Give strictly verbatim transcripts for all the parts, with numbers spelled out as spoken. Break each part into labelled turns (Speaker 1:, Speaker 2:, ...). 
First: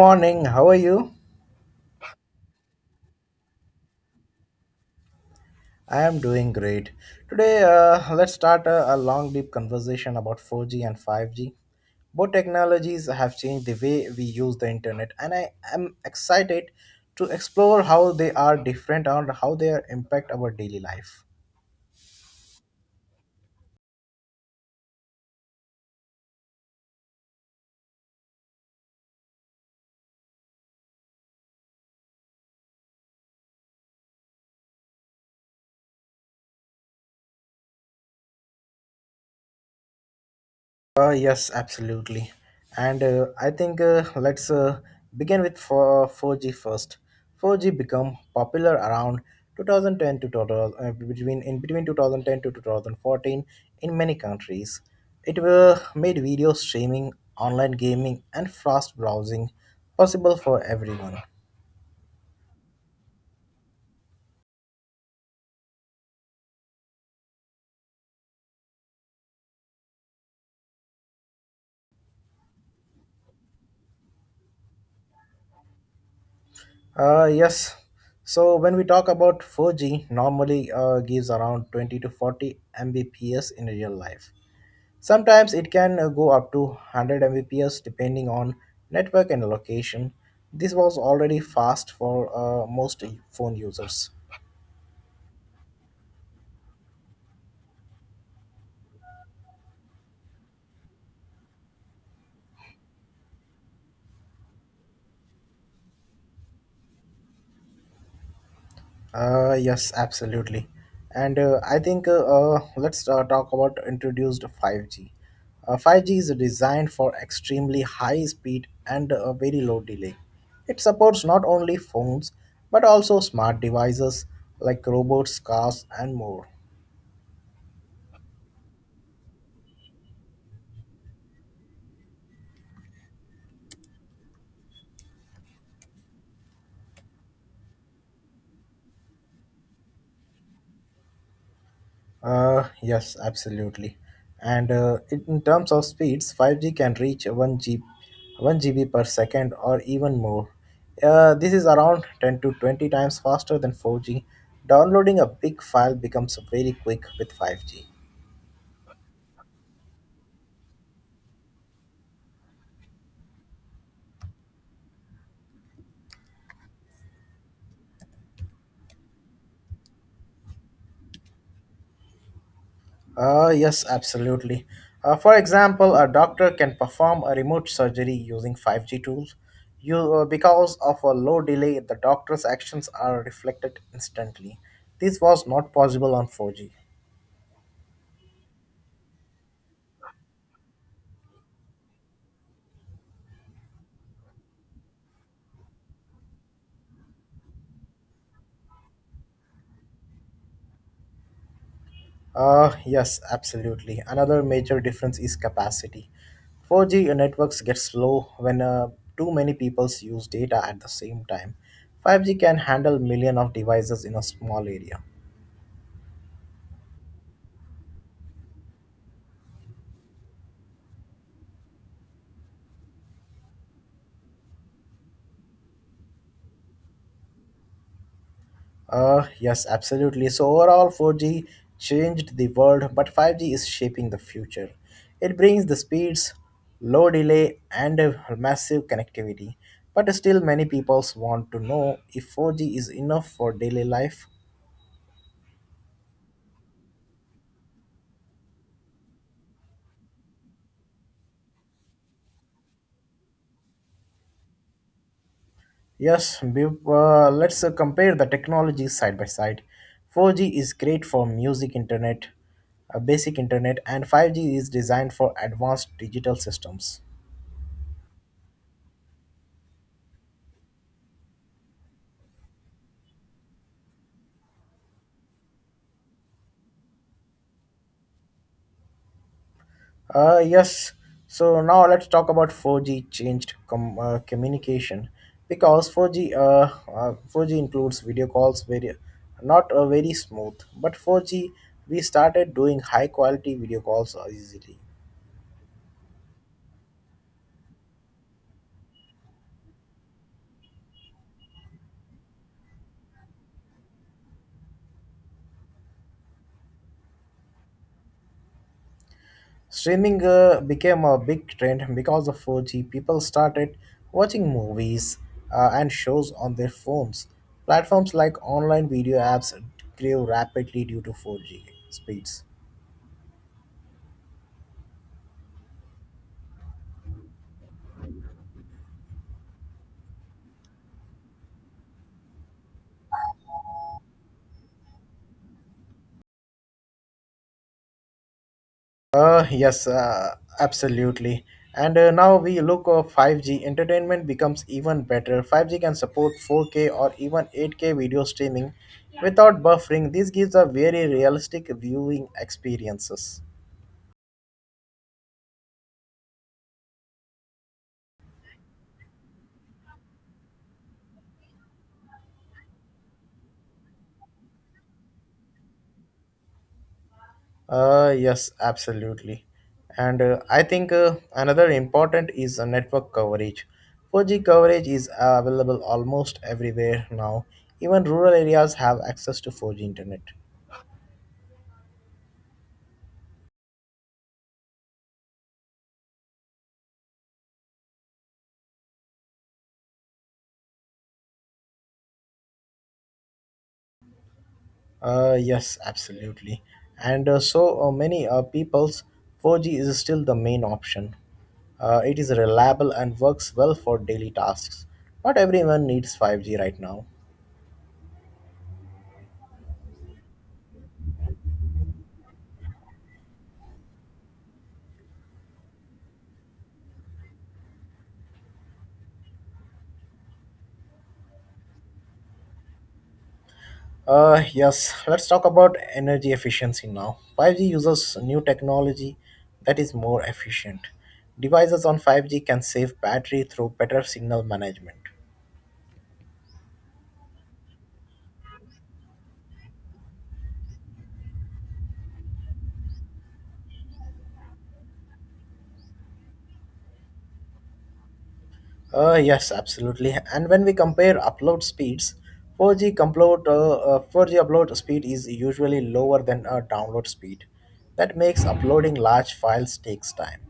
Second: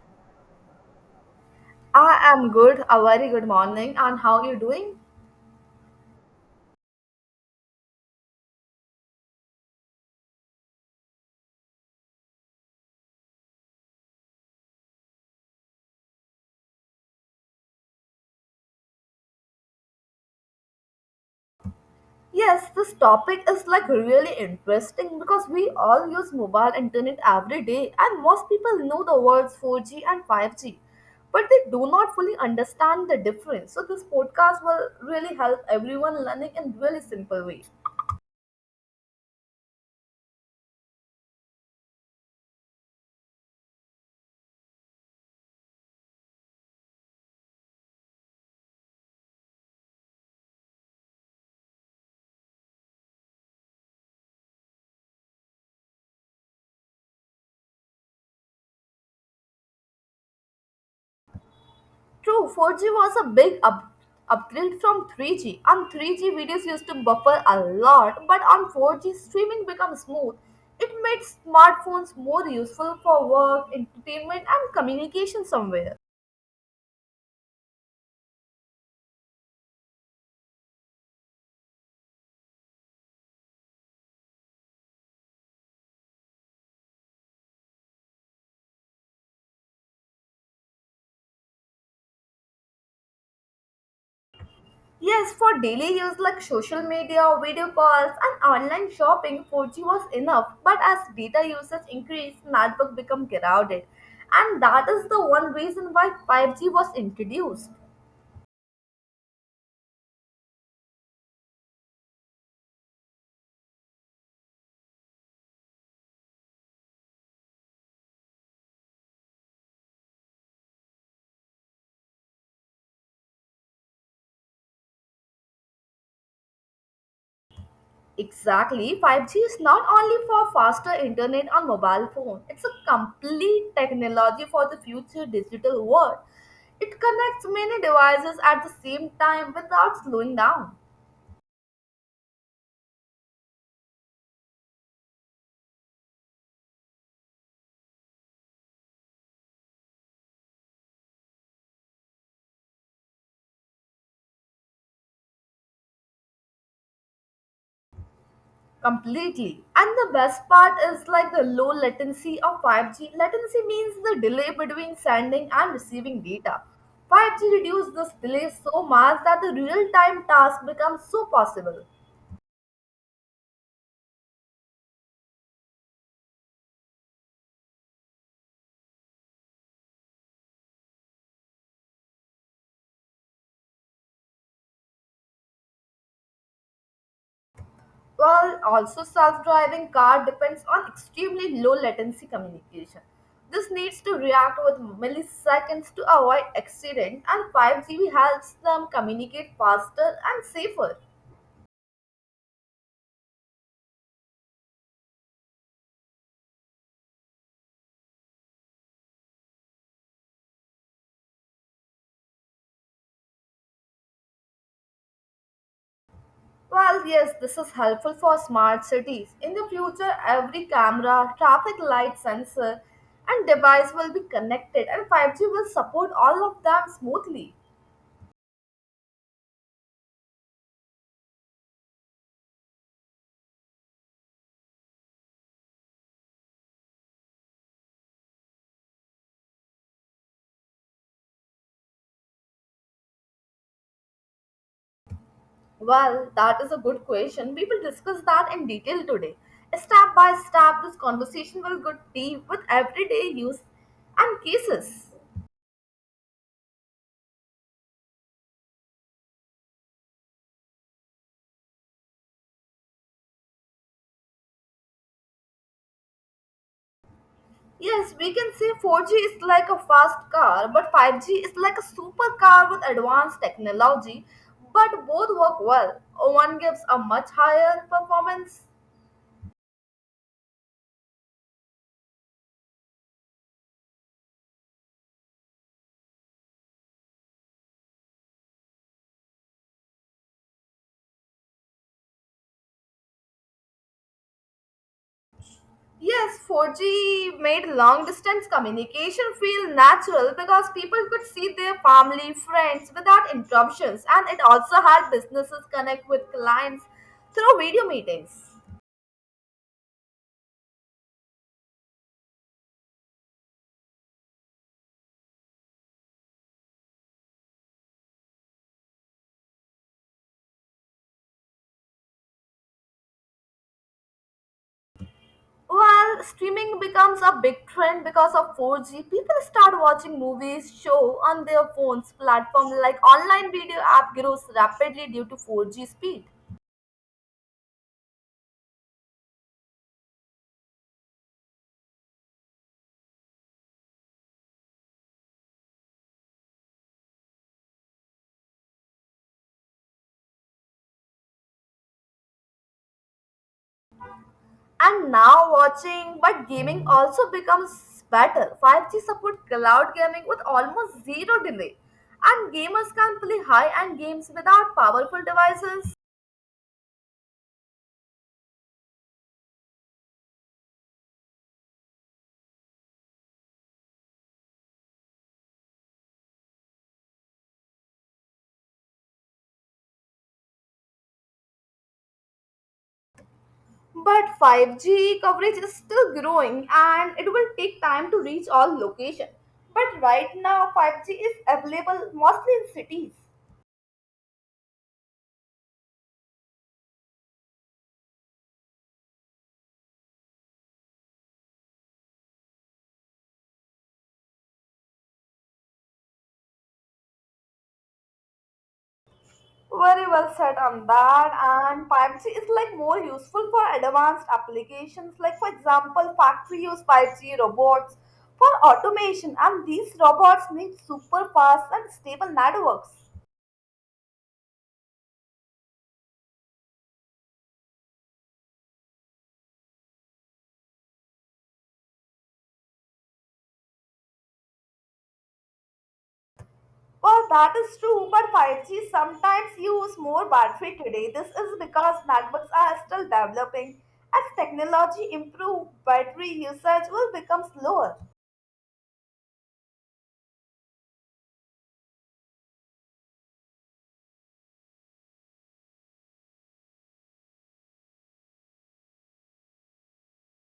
Speaker 1: Morning, how are you?
Speaker 2: I am good, a very good morning, and how are you doing?
Speaker 1: I am doing great. Today, uh, let's start a, a long, deep conversation about four G and five G. Both technologies have changed the way we use the internet, and I am excited to explore how they are different and how they are impact our daily life.
Speaker 2: Yes, this topic is like really interesting because we all use mobile internet every day, and most people know the words four G and five G, but they do not fully understand the difference. So, this podcast will really help everyone learning in really simple way.
Speaker 1: Uh, yes, absolutely. And uh, I think uh, let's uh, Begin with four four G first. four G become popular around two thousand ten to total, uh, between in between twenty ten to two thousand fourteen in many countries. It uh, made video streaming, online gaming, and fast browsing possible for everyone.
Speaker 2: True, four G was a big up- upgrade from three G. On three G, videos used to buffer a lot, but on four G, streaming becomes smooth. It made smartphones more useful for work, entertainment, and communication somewhere.
Speaker 1: Uh, yes. So when we talk about four G, normally uh, gives around twenty to forty Mbps in real life. Sometimes it can uh, go up to one hundred Mbps depending on network and location. This was already fast for uh, most phone users.
Speaker 2: Yes, for daily use like social media, video calls, and online shopping, four G was enough. But as data usage increased, network became crowded. And that is the one reason why five G was introduced.
Speaker 1: Uh, yes, absolutely. And uh, I think uh, uh, let's uh, Talk about introduced five G. Uh, five G is designed for extremely high speed and a very low delay. It supports not only phones but also smart devices like robots, cars, and more.
Speaker 2: Exactly. five G is not only for faster internet on mobile phone, it's a complete technology for the future digital world. It connects many devices at the same time without slowing down
Speaker 1: Uh, yes, absolutely. And uh, In in terms of speeds, five G can reach one G, one G B per second or even more. Uh, this is around ten to twenty times faster than four G. Downloading a big file becomes very quick with five G.
Speaker 2: completely. And the best part is like the low latency of five G. Latency means the delay between sending and receiving data. five G reduces this delay so much that the real-time task becomes so possible.
Speaker 1: Uh, yes, absolutely. Uh, for example, a doctor can perform a remote surgery using five G tools. You, uh, because of a low delay, the doctor's actions are reflected instantly. This was not possible on four G.
Speaker 2: While also self-driving car depends on extremely low latency communication. This needs to react with milliseconds to avoid accident and five G helps them communicate faster and safer.
Speaker 1: Uh, yes, absolutely. Another major difference is capacity. four G networks get slow when uh, too many people use data at the same time. five G can handle million of devices in a small area.
Speaker 2: Well, yes, this is helpful for smart cities. In the future, every camera, traffic light sensor and device will be connected and five G will support all of them smoothly.
Speaker 1: Uh, yes, absolutely. So overall, four G changed the world, but five G is shaping the future. It brings the speeds, low delay, and a massive connectivity. But still, many people want to know if four G is enough for daily life.
Speaker 2: Well, that is a good question. We will discuss that in detail today. Step by step, this conversation will go deep with everyday use and cases.
Speaker 1: Yes, be- uh, let's uh, compare the technologies side by side. four G is great for music internet, uh, basic internet, and five G is designed for advanced digital systems.
Speaker 2: Yes, we can say four G is like a fast car, but five G is like a supercar with advanced technology. But both work well. One gives a much higher performance.
Speaker 1: Uh, yes, so Now let's talk about four G changed com- uh, communication because four G, uh, uh, four G includes video calls, very, not uh, very smooth, but four G we started doing high quality video calls uh, easily.
Speaker 2: Yes, four G made long distance communication feel natural because people could see their family, friends without interruptions, and it also helped businesses connect with clients through video meetings.
Speaker 1: Streaming uh, became a big trend because of four G. People started watching movies uh, and shows on their phones. Platforms like online video apps grew rapidly due to four G speeds.
Speaker 2: While streaming becomes a big trend because of four G, people start watching movies, show on their phones. Platform like online video app grows rapidly due to four G speed.
Speaker 1: Uh, yes, uh, absolutely. And uh, now we look at five G. Entertainment becomes even better. five G can support four K or even eight K video streaming without buffering. This gives a very realistic viewing experiences.
Speaker 2: And now watching, but gaming also becomes better. five G support cloud gaming with almost zero delay. And gamers can play high-end games without powerful devices.
Speaker 1: Uh, yes, absolutely. And uh, I think uh, another important is uh, network coverage. four G coverage is uh, available almost everywhere now. Even rural areas have access to four G internet.
Speaker 2: But five G coverage is still growing and it will take time to reach all locations. But right now five G is available mostly in cities.
Speaker 1: Uh, yes, absolutely. And uh, so uh, Many uh, people's four G is still the main option. Uh, it is reliable and works well for daily tasks. Not everyone needs five G right now.
Speaker 2: Very well said on that. And five G is like more useful for advanced applications, like for example, factory use five G robots for automation, and these robots need super fast and stable networks.
Speaker 1: Uh, yes, let's talk about energy efficiency now. five G uses new technology that is more efficient. Devices on five G can save battery through better signal management.
Speaker 2: Well, that is true, but five G sometimes use more battery today. This is because networks are still developing. As technology improves, battery usage will become slower.
Speaker 1: Uh, yes, absolutely. And when we compare upload speeds, four G upload, uh, uh, four G upload speed is usually lower than uh, download speed. That makes uploading large files takes time.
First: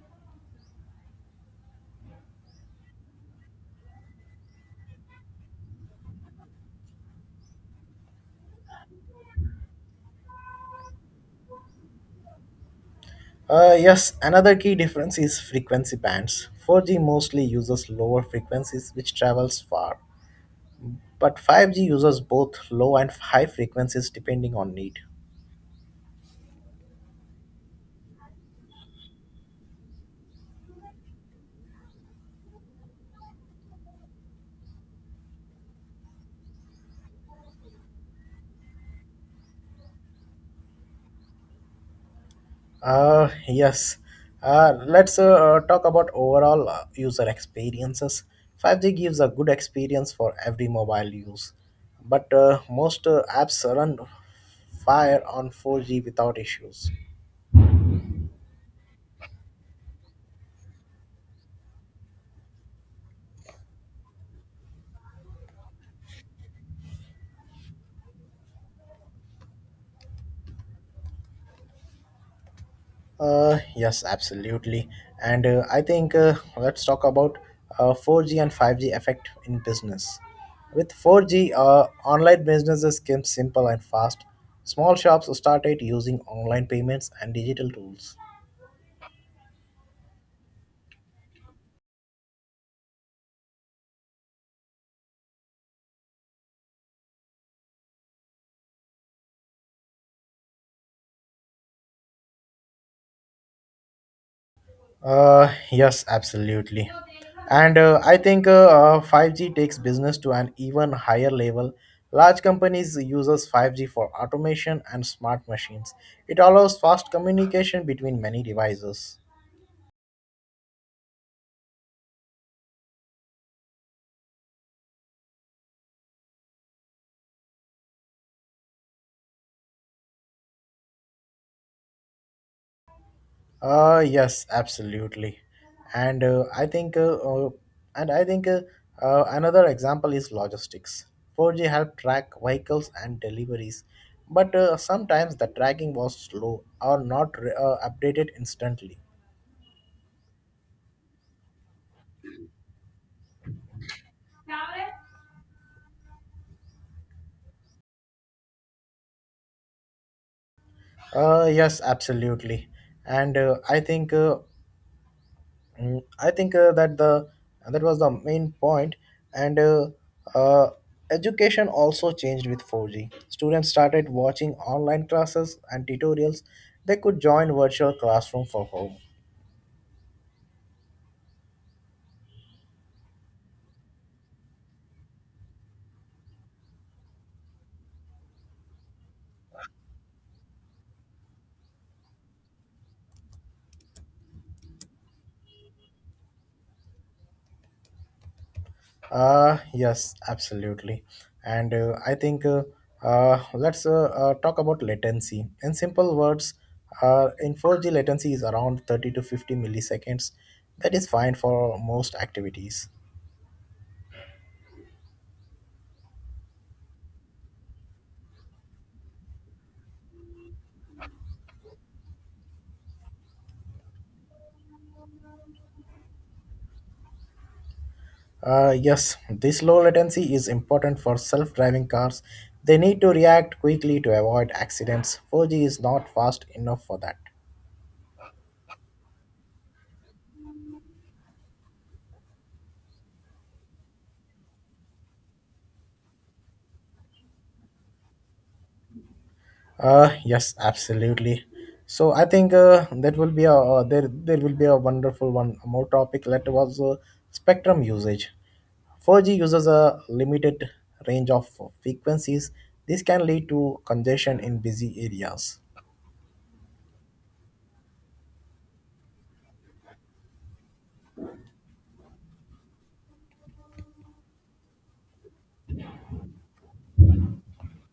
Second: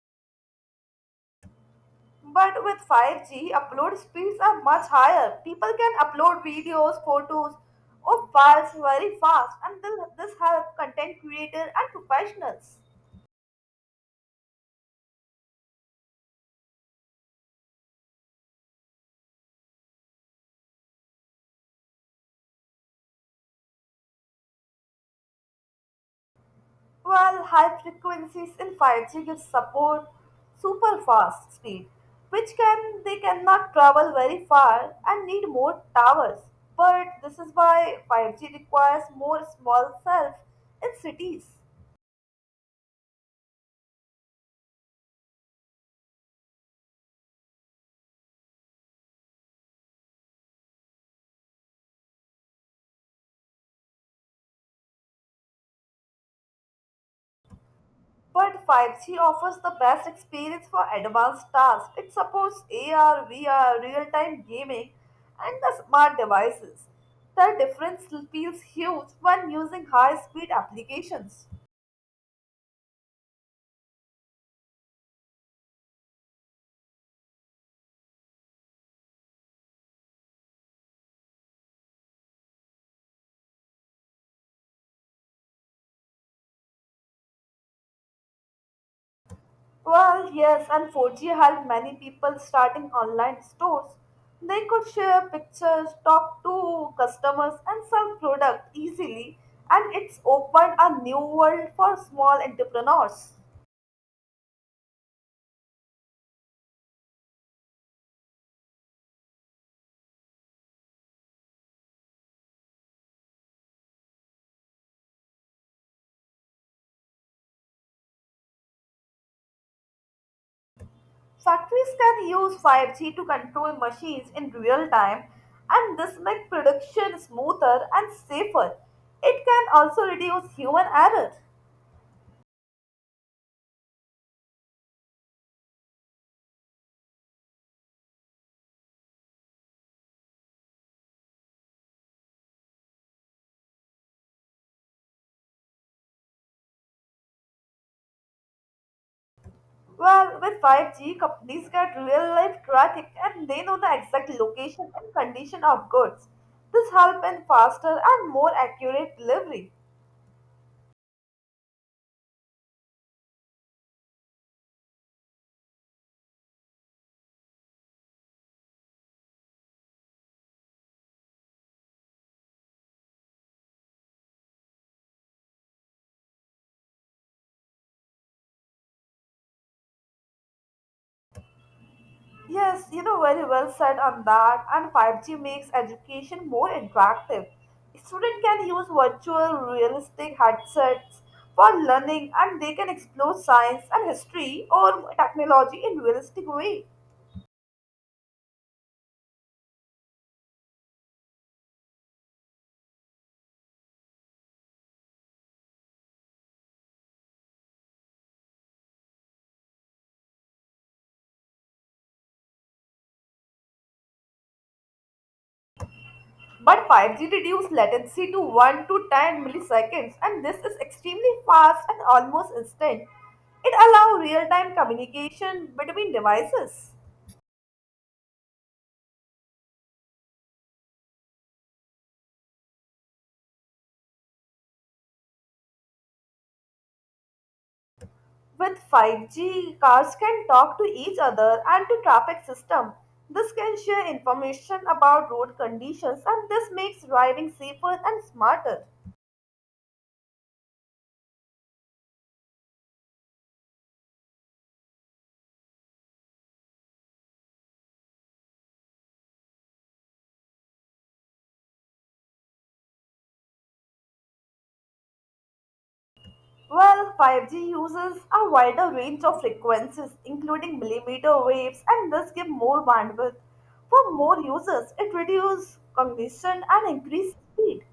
Speaker 2: But with five G, upload speeds are much higher. People can upload videos, photos, or files very fast, and this this helps content creators and professionals.
Speaker 1: Uh, yes, another key difference is frequency bands. four G mostly uses lower frequencies which travels far, but five G uses both low and high frequencies depending on need.
Speaker 2: While high frequencies in five G give support super fast speed, which can they cannot travel very far and need more towers. But this is why five G requires more small cells in cities.
Speaker 1: Uh, yes. Uh, let's uh, uh, talk about overall uh, user experiences. five G gives a good experience for every mobile use, but uh, most uh, apps run fire on four G without issues.
Speaker 2: But five G offers the best experience for advanced tasks. It supports A R, V R, real-time gaming, and the smart devices. The difference feels huge when using high-speed applications.
Speaker 1: Uh, yes, absolutely. And uh, I think uh, let's talk about uh, four G and five G effect in business. With four G, uh, online businesses came simple and fast. Small shops started using online payments and digital tools.
Speaker 2: Well, yes, and four G helped many people starting online stores. They could share pictures, talk to customers, and sell product easily, and it's opened a new world for small entrepreneurs.
Speaker 1: Uh, yes, absolutely. And uh, I think uh, uh, five G takes business to an even higher level. Large companies uses five G for automation and smart machines. It allows fast communication between many devices.
Speaker 2: Factories can use five G to control machines in real time, and this makes production smoother and safer. It can also reduce human error.
Speaker 1: Uh, yes, absolutely. And uh, I think, uh, uh, and I think uh, uh, another example is logistics. four G helped track vehicles and deliveries, but uh, sometimes the tracking was slow or not re- uh, updated instantly.
Speaker 2: Well, with five G, companies get real life traffic and they know the exact location and condition of goods. This helps in faster and more accurate delivery.
Speaker 1: Uh, yes, absolutely. And uh, I think uh, Mm, I think uh, that the that was the main point. And uh, uh, education also changed with four G. Students started watching online classes and tutorials. They could join virtual classroom for home.
Speaker 2: Yes, you know very well said on that. And five G makes education more interactive. Students can use virtual realistic headsets for learning and they can explore science and history or technology in realistic way.
Speaker 1: Uh, yes, absolutely. And uh, I think uh, uh, let's uh, uh, talk about latency. In simple words, uh, in four G latency is around thirty to fifty milliseconds. That is fine for most activities.
Speaker 2: But five G reduces latency to one to ten milliseconds and this is extremely fast and almost instant. It allows real-time communication between devices.
Speaker 1: Uh, yes, this low latency is important for self driving cars. They need to react quickly to avoid accidents. four G is not fast enough for that.
Speaker 2: With five G, cars can talk to each other and to traffic system. This can share information about road conditions and this makes driving safer and smarter.
Speaker 1: Uh, yes, absolutely. So I think uh, that will be a uh, there there will be a wonderful one more topic that was uh, spectrum usage. four G uses a limited range of frequencies. This can lead to congestion in busy areas.
Speaker 2: Well, five G uses a wider range of frequencies including millimeter waves and thus give more bandwidth for more users. It reduces congestion and increases speed.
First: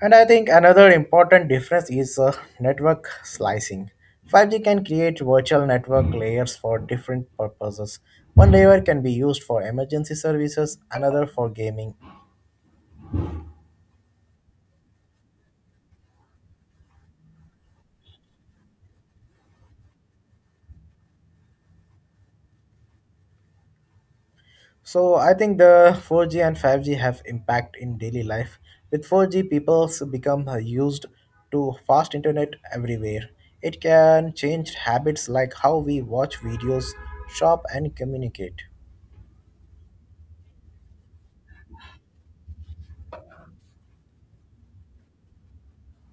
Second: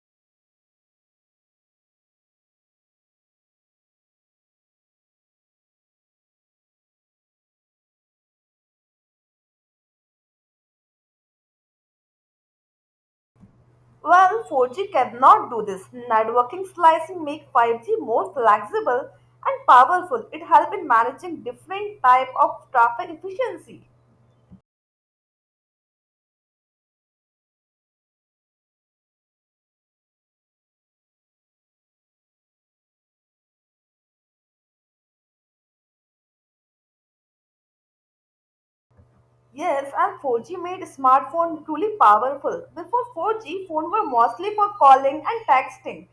Speaker 1: And I think another important difference is uh, network slicing. five G can create virtual network layers for different purposes. One layer can be used for emergency services, another for gaming.
Speaker 2: Well, four G cannot do this. Networking slicing make five G more flexible and powerful. It help in managing different type of traffic efficiency.
Speaker 1: So I think the four G and five G have impact in daily life. With four G, people become uh, used to fast internet everywhere. It can change habits like how we watch videos, shop, and communicate.
Speaker 2: Yes, and four G made smartphone truly powerful. Before four G, phone were mostly for calling and texting.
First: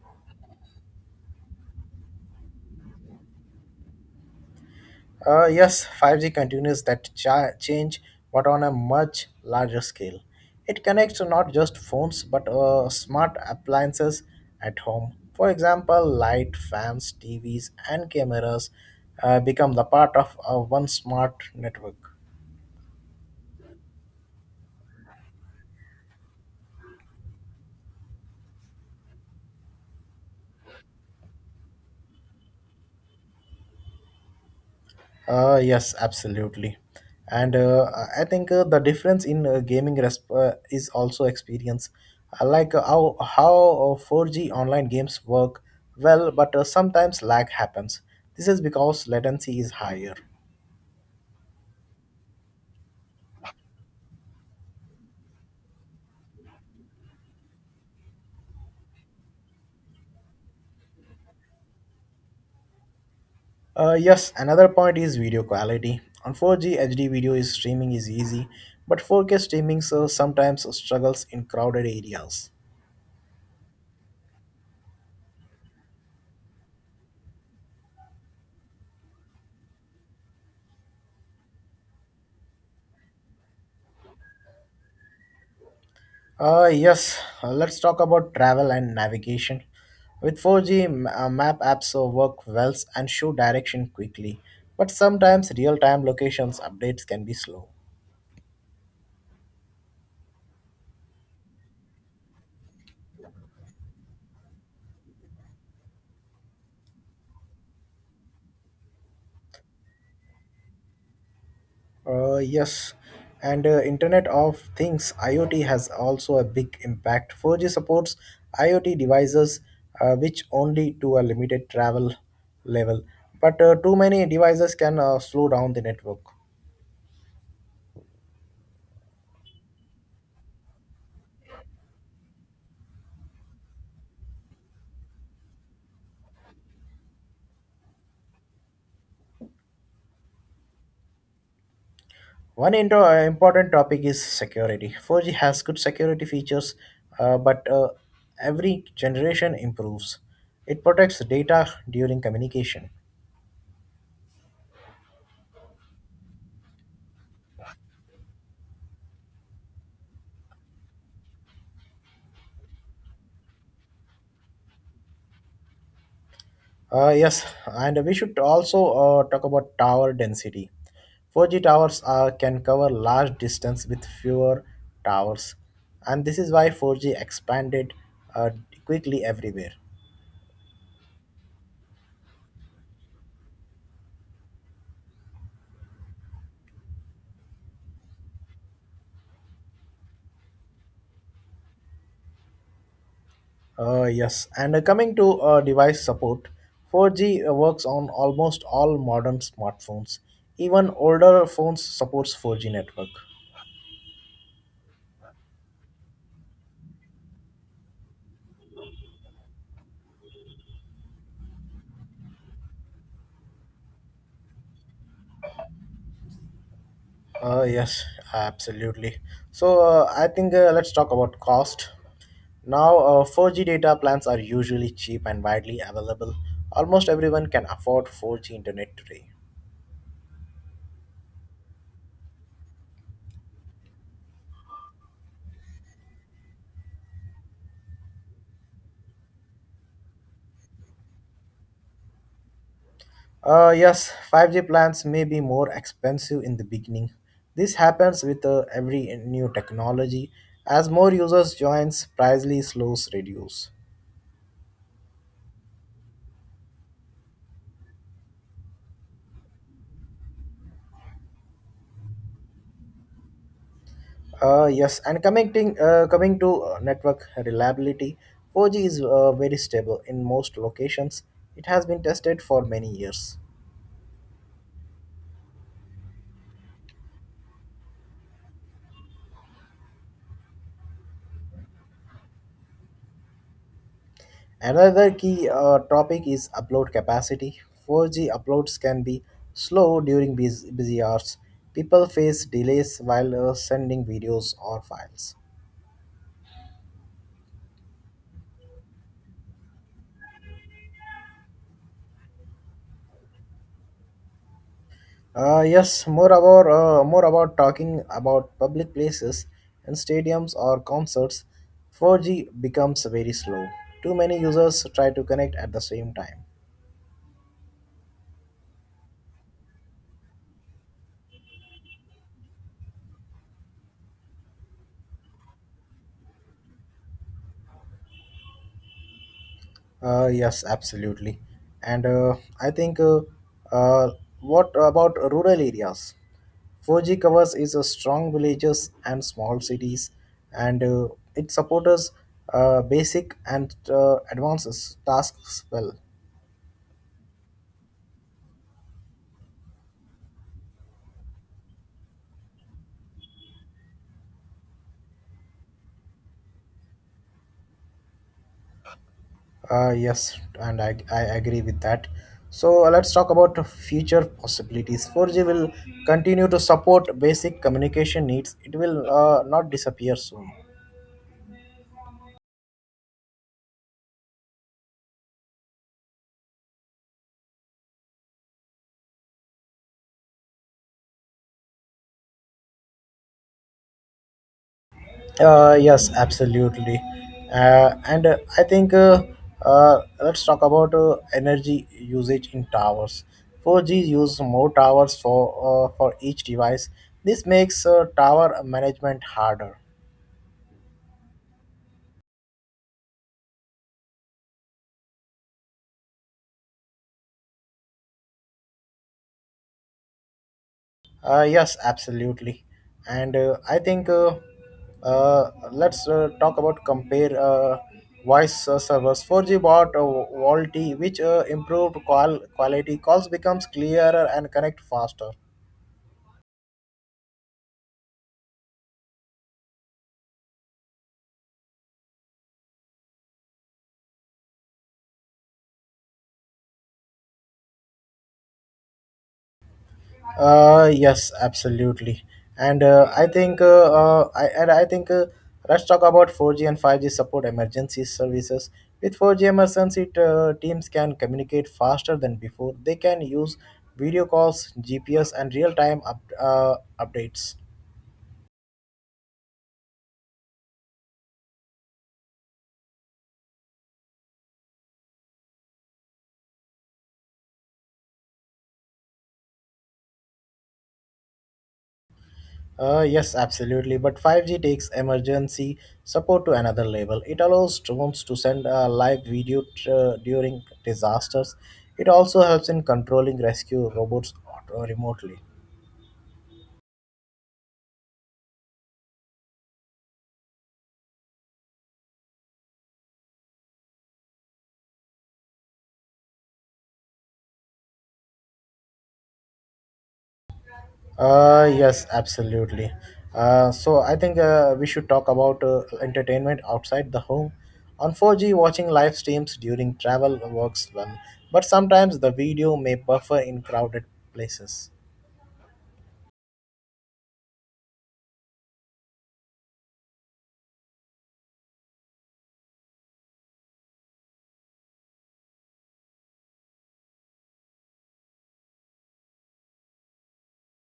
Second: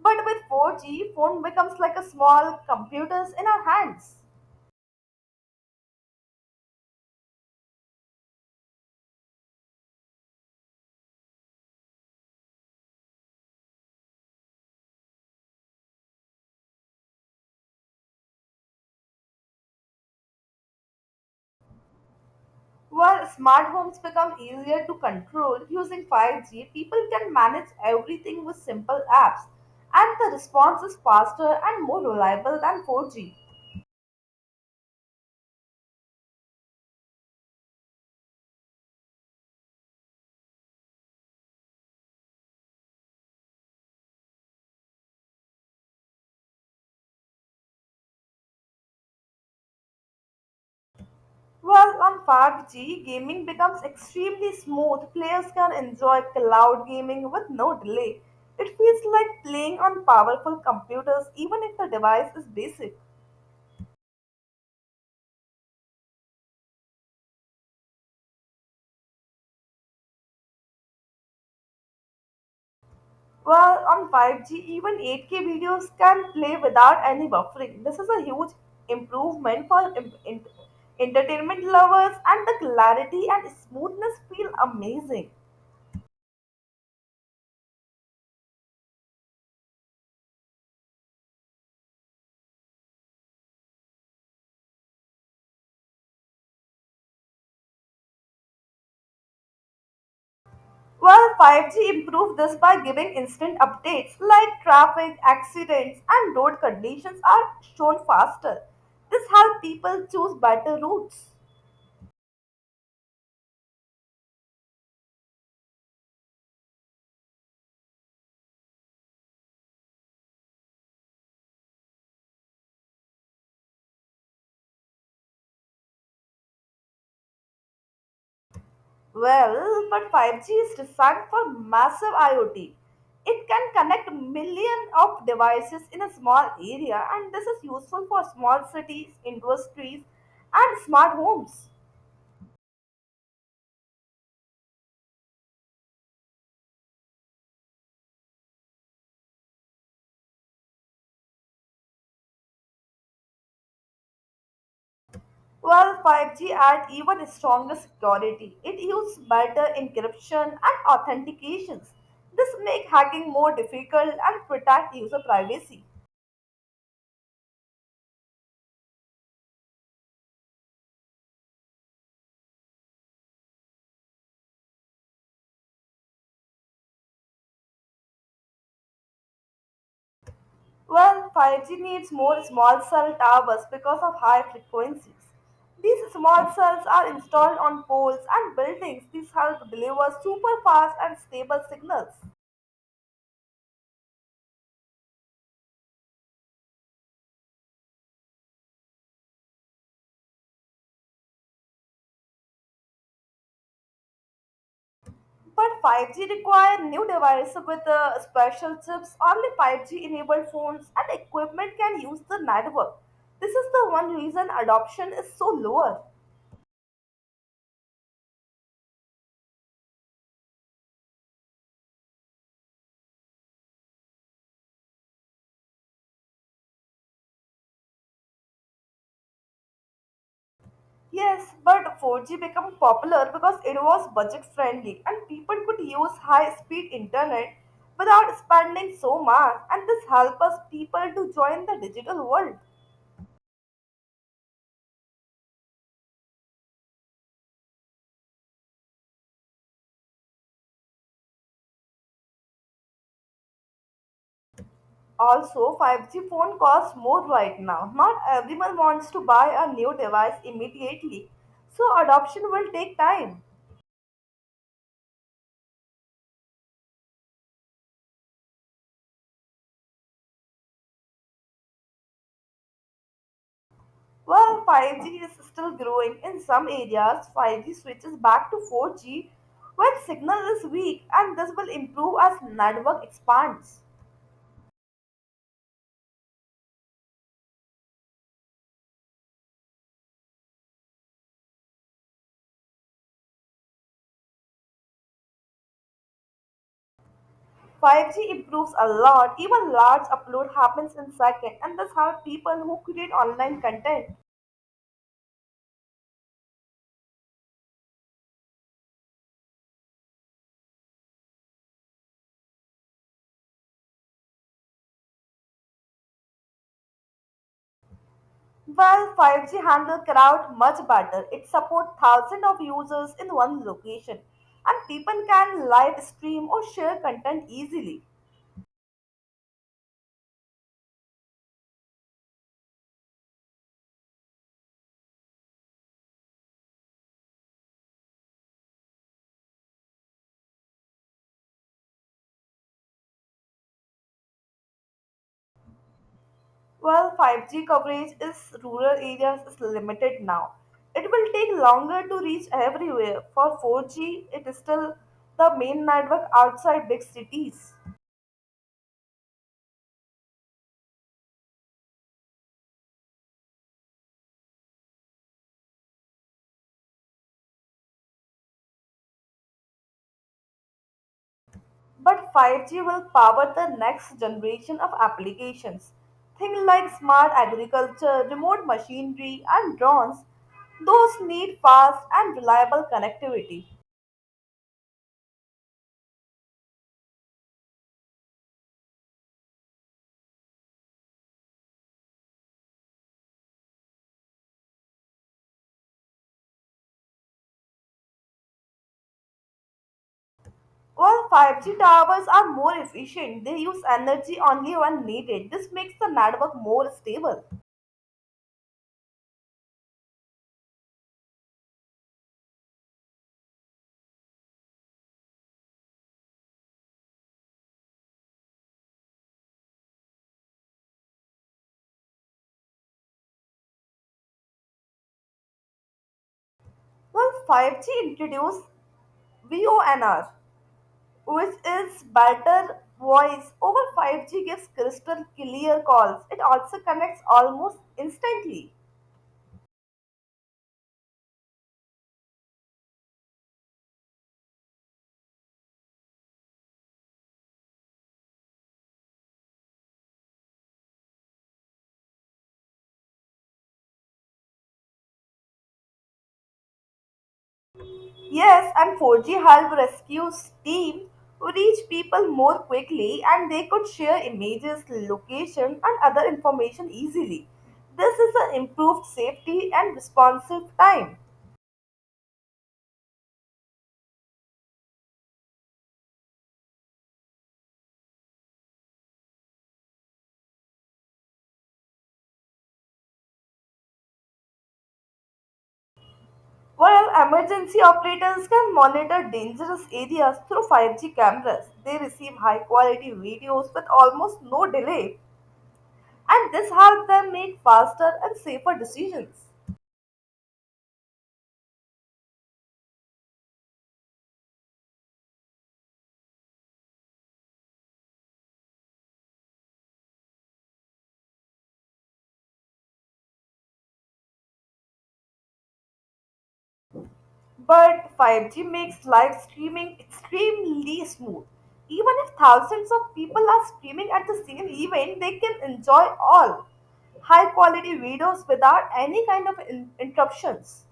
Speaker 2: But with four G, phone becomes like a small computers in our hands.
Speaker 1: Uh, yes, five G continues that cha- change, but on a much larger scale. It connects to not just phones but uh, smart appliances at home. For example, light, fans, T Vs, and cameras uh, become the part of uh, one smart network.
Speaker 2: While smart homes become easier to control using five G, people can manage everything with simple apps, and the response is faster and more reliable than four G.
Speaker 1: Uh, yes, absolutely. And uh, I I think uh, the difference in uh, gaming resp- uh, is also experience. I like uh, how how uh, four G online games work well, but uh, sometimes lag happens. This is because latency is higher.
Speaker 2: While on five G, gaming becomes extremely smooth. Players can enjoy cloud gaming with no delay. It feels like playing on powerful computers, even if the device is basic.
Speaker 1: Uh, yes, another point is video quality. On four G H D video is streaming is easy, but four K streaming so sometimes struggles in crowded areas.
Speaker 2: Well, on five G, even eight K videos can play without any buffering. This is a huge improvement for im- in- entertainment lovers, and the clarity and smoothness feel amazing.
Speaker 1: Uh, yes, uh, let's talk about travel and navigation. With four G, m- uh, map apps uh, work well and show direction quickly, but sometimes real time locations updates can be slow.
Speaker 2: Well, five G improved this by giving instant updates like traffic, accidents, and road conditions are shown faster. This helps people choose better routes.
Speaker 1: Uh, yes, and uh, Internet of Things IoT has also a big impact. four G supports IoT devices, uh, which only to a limited travel level, but uh, too many devices can uh, slow down the network.
Speaker 2: Well, but five G is designed for massive IoT. It can connect millions of devices in a small area, and this is useful for small cities, industries, and smart homes.
Speaker 1: One intro, uh, important topic is security. four G has good security features, uh, but uh, every generation improves. It protects data during communication.
Speaker 2: Well, five G adds even stronger security. It uses better encryption and authentications. This makes hacking more difficult and protect user privacy.
Speaker 1: Uh, yes, and we should also uh, Talk about tower density. four G towers uh, can cover large distance with fewer towers, and this is why four G expanded uh, quickly everywhere.
Speaker 2: Well, five G needs more small cell towers because of high frequencies. These small cells are installed on poles and buildings. These help deliver super fast and stable signals.
Speaker 1: Uh, yes, and uh, coming to uh, Device support: four G uh, works on almost all modern smartphones. Even older phones supports four G network.
Speaker 2: But five G require new devices with uh, special chips. Only five G enabled phones and equipment can use the network. This is the one reason adoption is so lower.
Speaker 1: Uh, yes, absolutely. So uh, I think uh, let's talk about cost. Now, uh, four G data plans are usually cheap and widely available. Almost everyone can afford four G internet today.
Speaker 2: Yes, but four G became popular because it was budget friendly and people could use high speed internet without spending so much and this helped us people to join the digital world.
Speaker 1: Uh, yes, five G plans may be more expensive in the beginning. This happens with uh, every new technology. As more users joins, price slows reduce.
Speaker 2: Also, five G phone costs more right now. Not everyone wants to buy a new device immediately, so adoption will take time.
Speaker 1: Uh, yes, and connecting, uh, coming to uh, Network reliability: four G is uh, very stable in most locations. It has been tested for many years.
Speaker 2: Well, five G is still growing. In some areas, five G switches back to four G when signal is weak, and this will improve as network expands.
Speaker 1: Another key uh, topic is upload capacity. four G uploads can be slow during bus- busy hours. People face delays while uh, sending videos or files.
Speaker 2: five G improves a lot. Even large upload happens in seconds, and this helps people who create online content.
Speaker 1: Uh, yes, more about uh, more about Talking about public places and stadiums or concerts: four G becomes very slow. Too many users try to connect at the same time.
Speaker 2: Well, five G handle crowd much better. It supports thousands of users in one location, and people can live stream or share content easily.
Speaker 1: Uh, yes, absolutely. And uh, I think uh, uh, what about rural areas? four G covers is a strong villages and small cities, and uh, it supports uh, basic and uh, advanced tasks well.
Speaker 2: Well, five G coverage in rural areas is limited now. It will take longer to reach everywhere. For four G, it is still the main network outside big cities.
Speaker 1: Uh, yes, and I, I agree with that. So uh, let's talk about future possibilities. four G will continue to support basic communication needs. It will uh, not disappear soon.
Speaker 2: But five G will power the next generation of applications. Things like smart agriculture, remote machinery, and drones. Those need fast and reliable connectivity.
Speaker 1: Uh, yes, absolutely. Uh, and uh, I think uh, uh, let's talk about uh, Energy usage in towers: four G use more towers for uh, for each device. This makes uh, tower management harder.
Speaker 2: While five G towers are more efficient, they use energy only when needed. This makes the network more stable.
Speaker 1: Uh, yes, absolutely. And uh, I think uh, uh, let's uh, talk about compare uh, Voice uh, servers: four G bought uh, VoLTE, which uh, improved qual- quality. Calls becomes clearer and connect faster.
Speaker 2: Well, five G introduced VoNR, which is better voice over five G gives crystal clear calls. It also connects almost instantly.
Speaker 1: Uh, yes, absolutely. And uh, I think, uh, uh, I, and I think, uh, let's talk about four G and five G support emergency services. With four G emergency uh, teams can communicate faster than before. They can use video calls, G P S, and real-time up, uh, updates.
Speaker 2: Yes, and four G helped rescue team reach people more quickly and they could share images, location and other information easily. This is an improved safety and responsive time.
Speaker 1: Uh, yes, absolutely. But five G takes emergency support to another level. It allows drones to send a live video tr- uh, during disasters. It also helps in controlling rescue robots auto- remotely.
Speaker 2: While emergency operators can monitor dangerous areas through five G cameras, they receive high quality videos with almost no delay, and this helps them make faster and safer decisions.
Speaker 1: Uh, yes, absolutely. Uh, so I think uh, we should talk about uh, entertainment outside the home. On four G, watching live streams during travel works well, but sometimes the video may buffer in crowded places.
Speaker 2: But five G makes live streaming extremely smooth. Even if thousands of people are streaming at the same event, they can enjoy all high quality videos without any kind of in- interruptions.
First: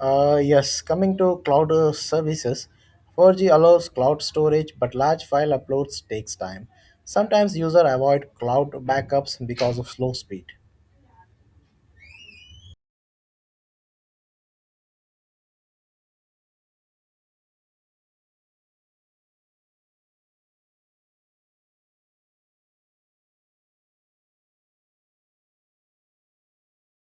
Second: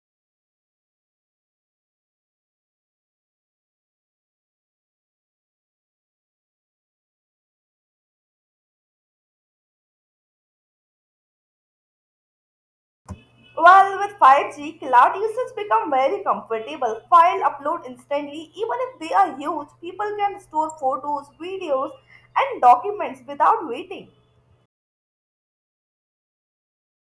Speaker 1: Uh, yes, coming to cloud uh, services, four G allows cloud storage, but large file uploads takes time. Sometimes users avoid cloud backups because of slow speed.
Speaker 2: Well, with five G, cloud usage become very comfortable. File upload instantly. Even if they are huge, people can store photos, videos, and documents without waiting.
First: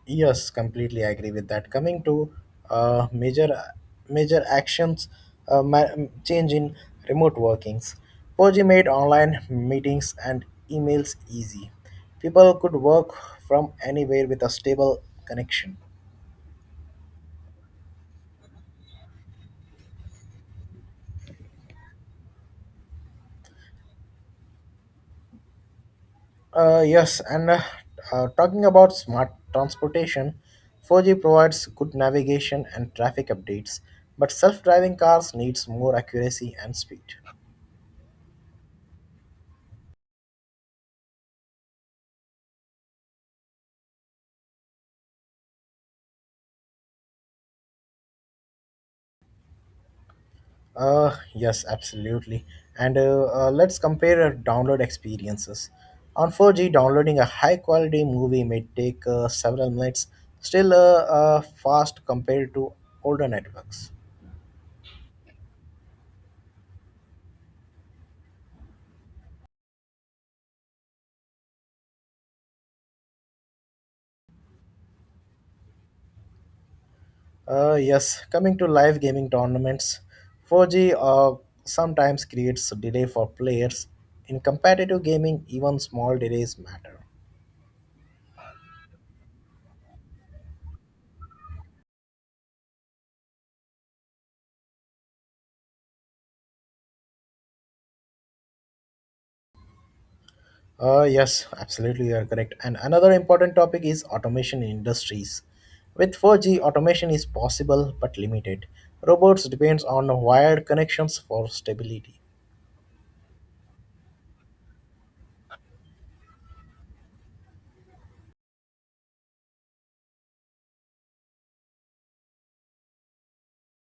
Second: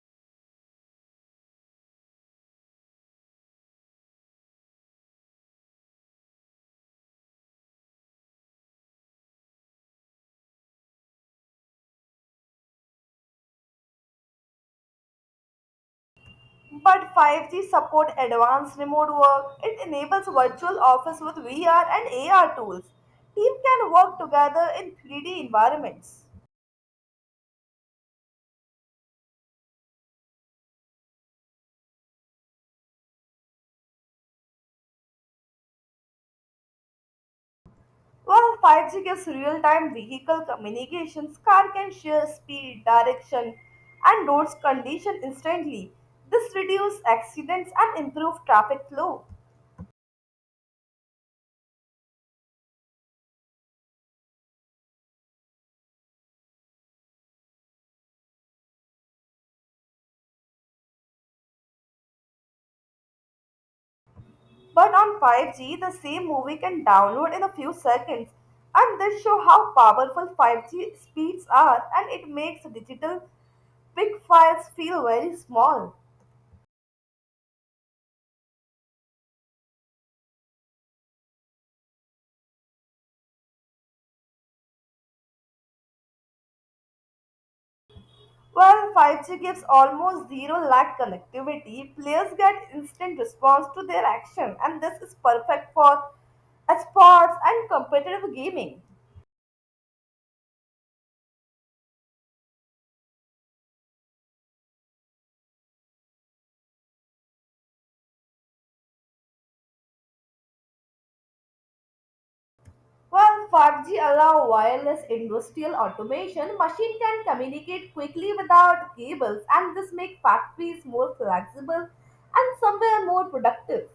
Speaker 1: Yes, completely agree with that. Coming to uh, major major actions, uh, ma- change in remote workings. four G made online meetings and emails easy. People could work from anywhere with a stable connection.
Speaker 2: But five G support advanced remote work. It enables virtual office with V R and A R tools. Team can work together in three D environments.
Speaker 1: Uh, yes, and uh, uh, talking about smart transportation, four G provides good navigation and traffic updates, but self-driving cars needs more accuracy and speed.
Speaker 2: While five G gives real-time vehicle communications, car can share speed, direction, and roads condition instantly. This reduces accidents and improves traffic flow.
Speaker 1: Uh, yes, absolutely. And uh, uh, let's compare uh, download experiences. On four G, downloading a high-quality movie may take uh, several minutes, still uh, uh, fast compared to older networks.
Speaker 2: But on five G, the same movie can download in a few seconds, and this show how powerful five G speeds are, and it makes digital big files feel very small.
Speaker 1: Uh, yes, coming to live gaming tournaments, four G uh, sometimes creates delay for players. In competitive gaming, even small delays matter.
Speaker 2: While five G gives almost zero lag connectivity, players get instant response to their action, and this is perfect for sports and competitive gaming.
Speaker 1: Uh, yes, absolutely, you are correct. And another important topic is automation in industries. With four G, automation is possible but limited. Robots depends on wired connections for stability.
Speaker 2: While five G allow wireless industrial automation, machine can communicate quickly without cables, and this makes factories more flexible and somewhere more productive.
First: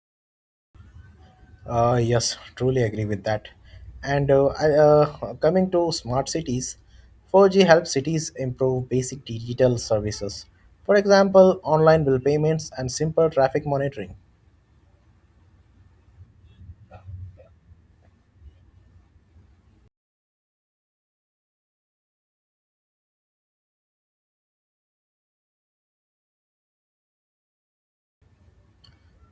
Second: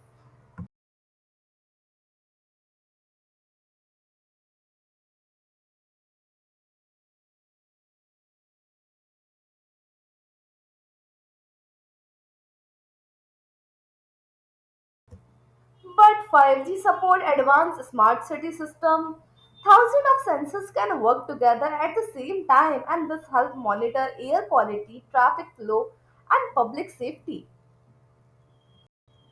Speaker 1: Uh, yes, truly agree with that. And uh, I, uh, coming to smart cities, four G helps cities improve basic digital services. For example, online bill payments and simple traffic monitoring.
Speaker 2: But five G support advanced smart city system. Thousands of sensors can work together at the same time and this help monitor air quality, traffic flow and public safety.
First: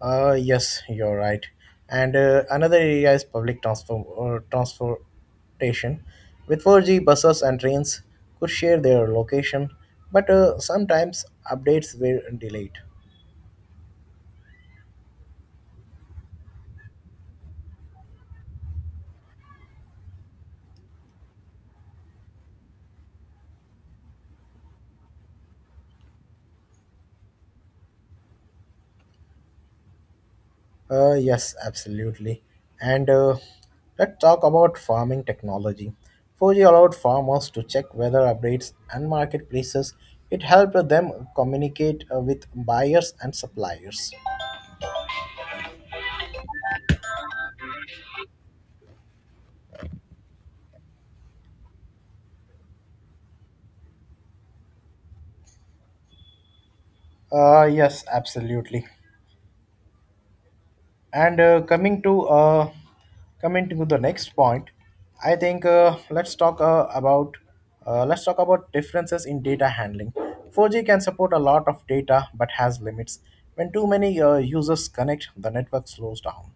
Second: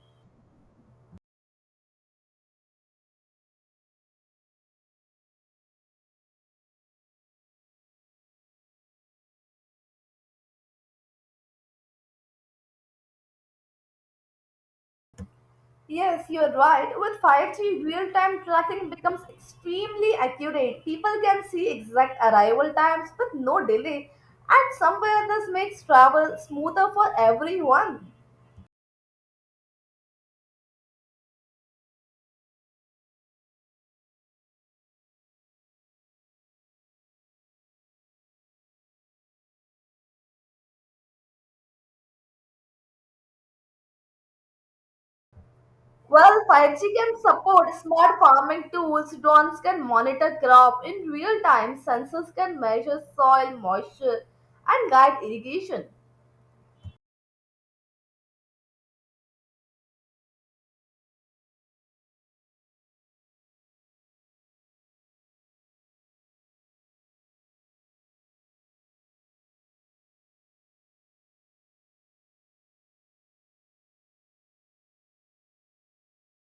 Speaker 1: Uh, yes, you're right. And uh, another area is public transfer, uh, transportation. With four G, buses and trains could share their location, but uh, sometimes updates were delayed.
Speaker 2: Yes, you're right. With five G, real-time tracking becomes extremely accurate. People can see exact arrival times with no delay and somewhere this makes travel smoother for everyone.
Speaker 1: Uh, yes, absolutely. And uh, let's talk about farming technology. four G allowed farmers to check weather updates and marketplaces. It helped them communicate uh, with buyers and suppliers.
Speaker 2: Well, five G can support smart farming tools, drones can monitor crop in real time, sensors can measure soil moisture and guide irrigation.
Speaker 1: Uh, yes, absolutely. And uh, coming to uh, coming to the next point, I think uh, let's talk uh, about uh, let's talk about differences in data handling. four G can support a lot of data but has limits. When too many uh, users connect, the network slows down.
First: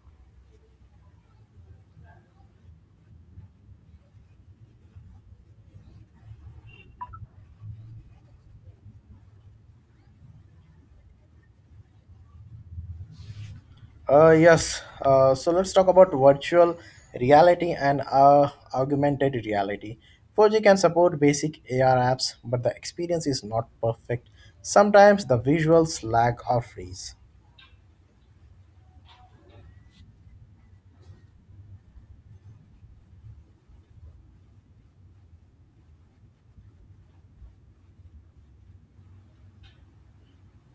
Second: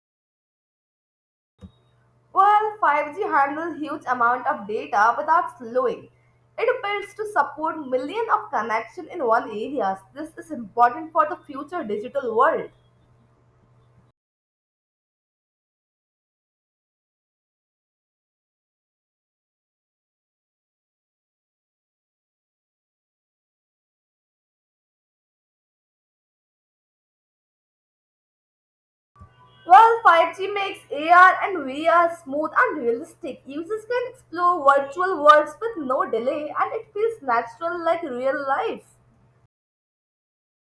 Speaker 2: Well, five G handles huge amount of data without slowing. It builds to support million of connection in one areas. This is important for the future digital world.
Speaker 1: Uh, yes, uh, so let's talk about virtual reality and uh, augmented reality. four G can support basic A R apps, but the experience is not perfect. Sometimes the visuals lag or freeze.
Speaker 2: Well, five G makes A R and V R smooth and realistic. Users can explore virtual worlds with no delay and it feels natural like real life.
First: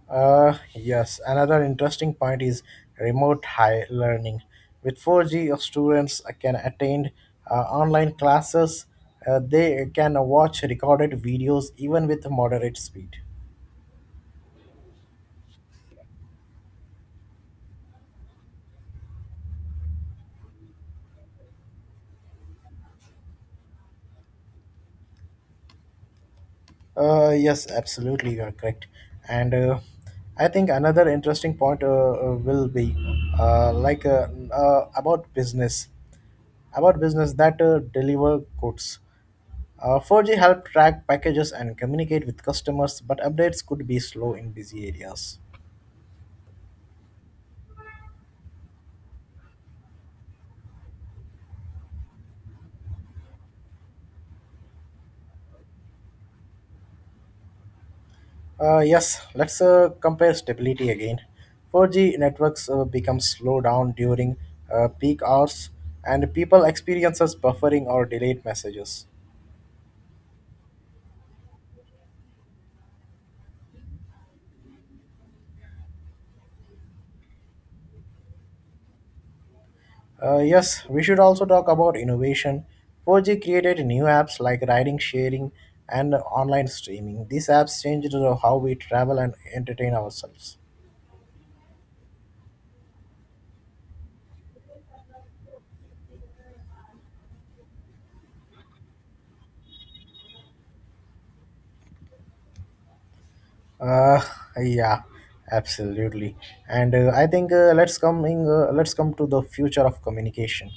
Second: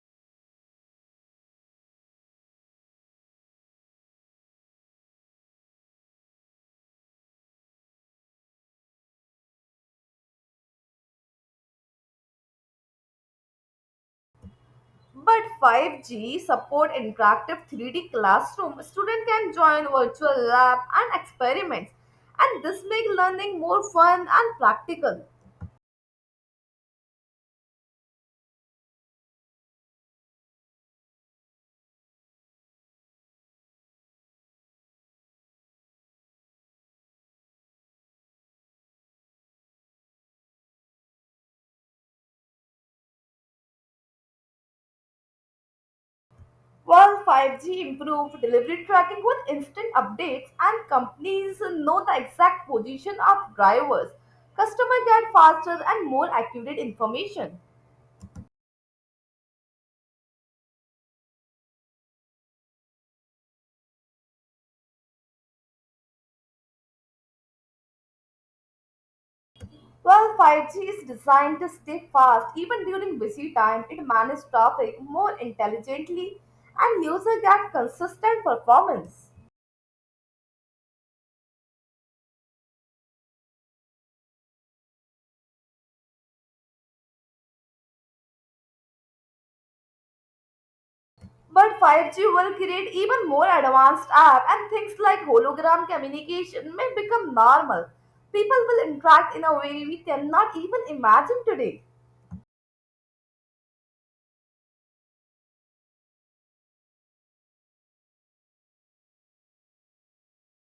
Speaker 1: Uh, yes, another interesting point is remote high learning. With four G, your students can attend uh, online classes. Uh, they can watch recorded videos even with moderate speed.
Speaker 2: But five G support interactive three D classroom. Student can join virtual lab and experiments and this make learning more fun and practical.
Speaker 1: Uh, yes, absolutely, you are correct. And uh, I think another interesting point uh, uh, will be uh, like uh, uh, about business, about business that uh, deliver goods. Uh, four G helped track packages and communicate with customers, but updates could be slow in busy areas.
Speaker 2: Well, five G improved delivery tracking with instant updates, and companies know the exact position of drivers. Customers get faster and more accurate information.
Speaker 1: Uh, yes, let's uh, compare stability again. four G networks uh, become slow down during uh, peak hours, and people experiences buffering or delayed messages.
Speaker 2: Well, five G is designed to stay fast even during busy time. It manages traffic more intelligently, and users get consistent performance.
Speaker 1: Uh, yes, we should also talk about innovation. four G created new apps like riding sharing and online streaming. These apps changed uh, how we travel and entertain ourselves.
Speaker 2: But five G will create even more advanced app and things like hologram communication may become normal. People will interact in a way we cannot even imagine today.
Speaker 1: Uh, yeah, absolutely. And uh, I think uh, let's coming uh, let's come to the future of communication.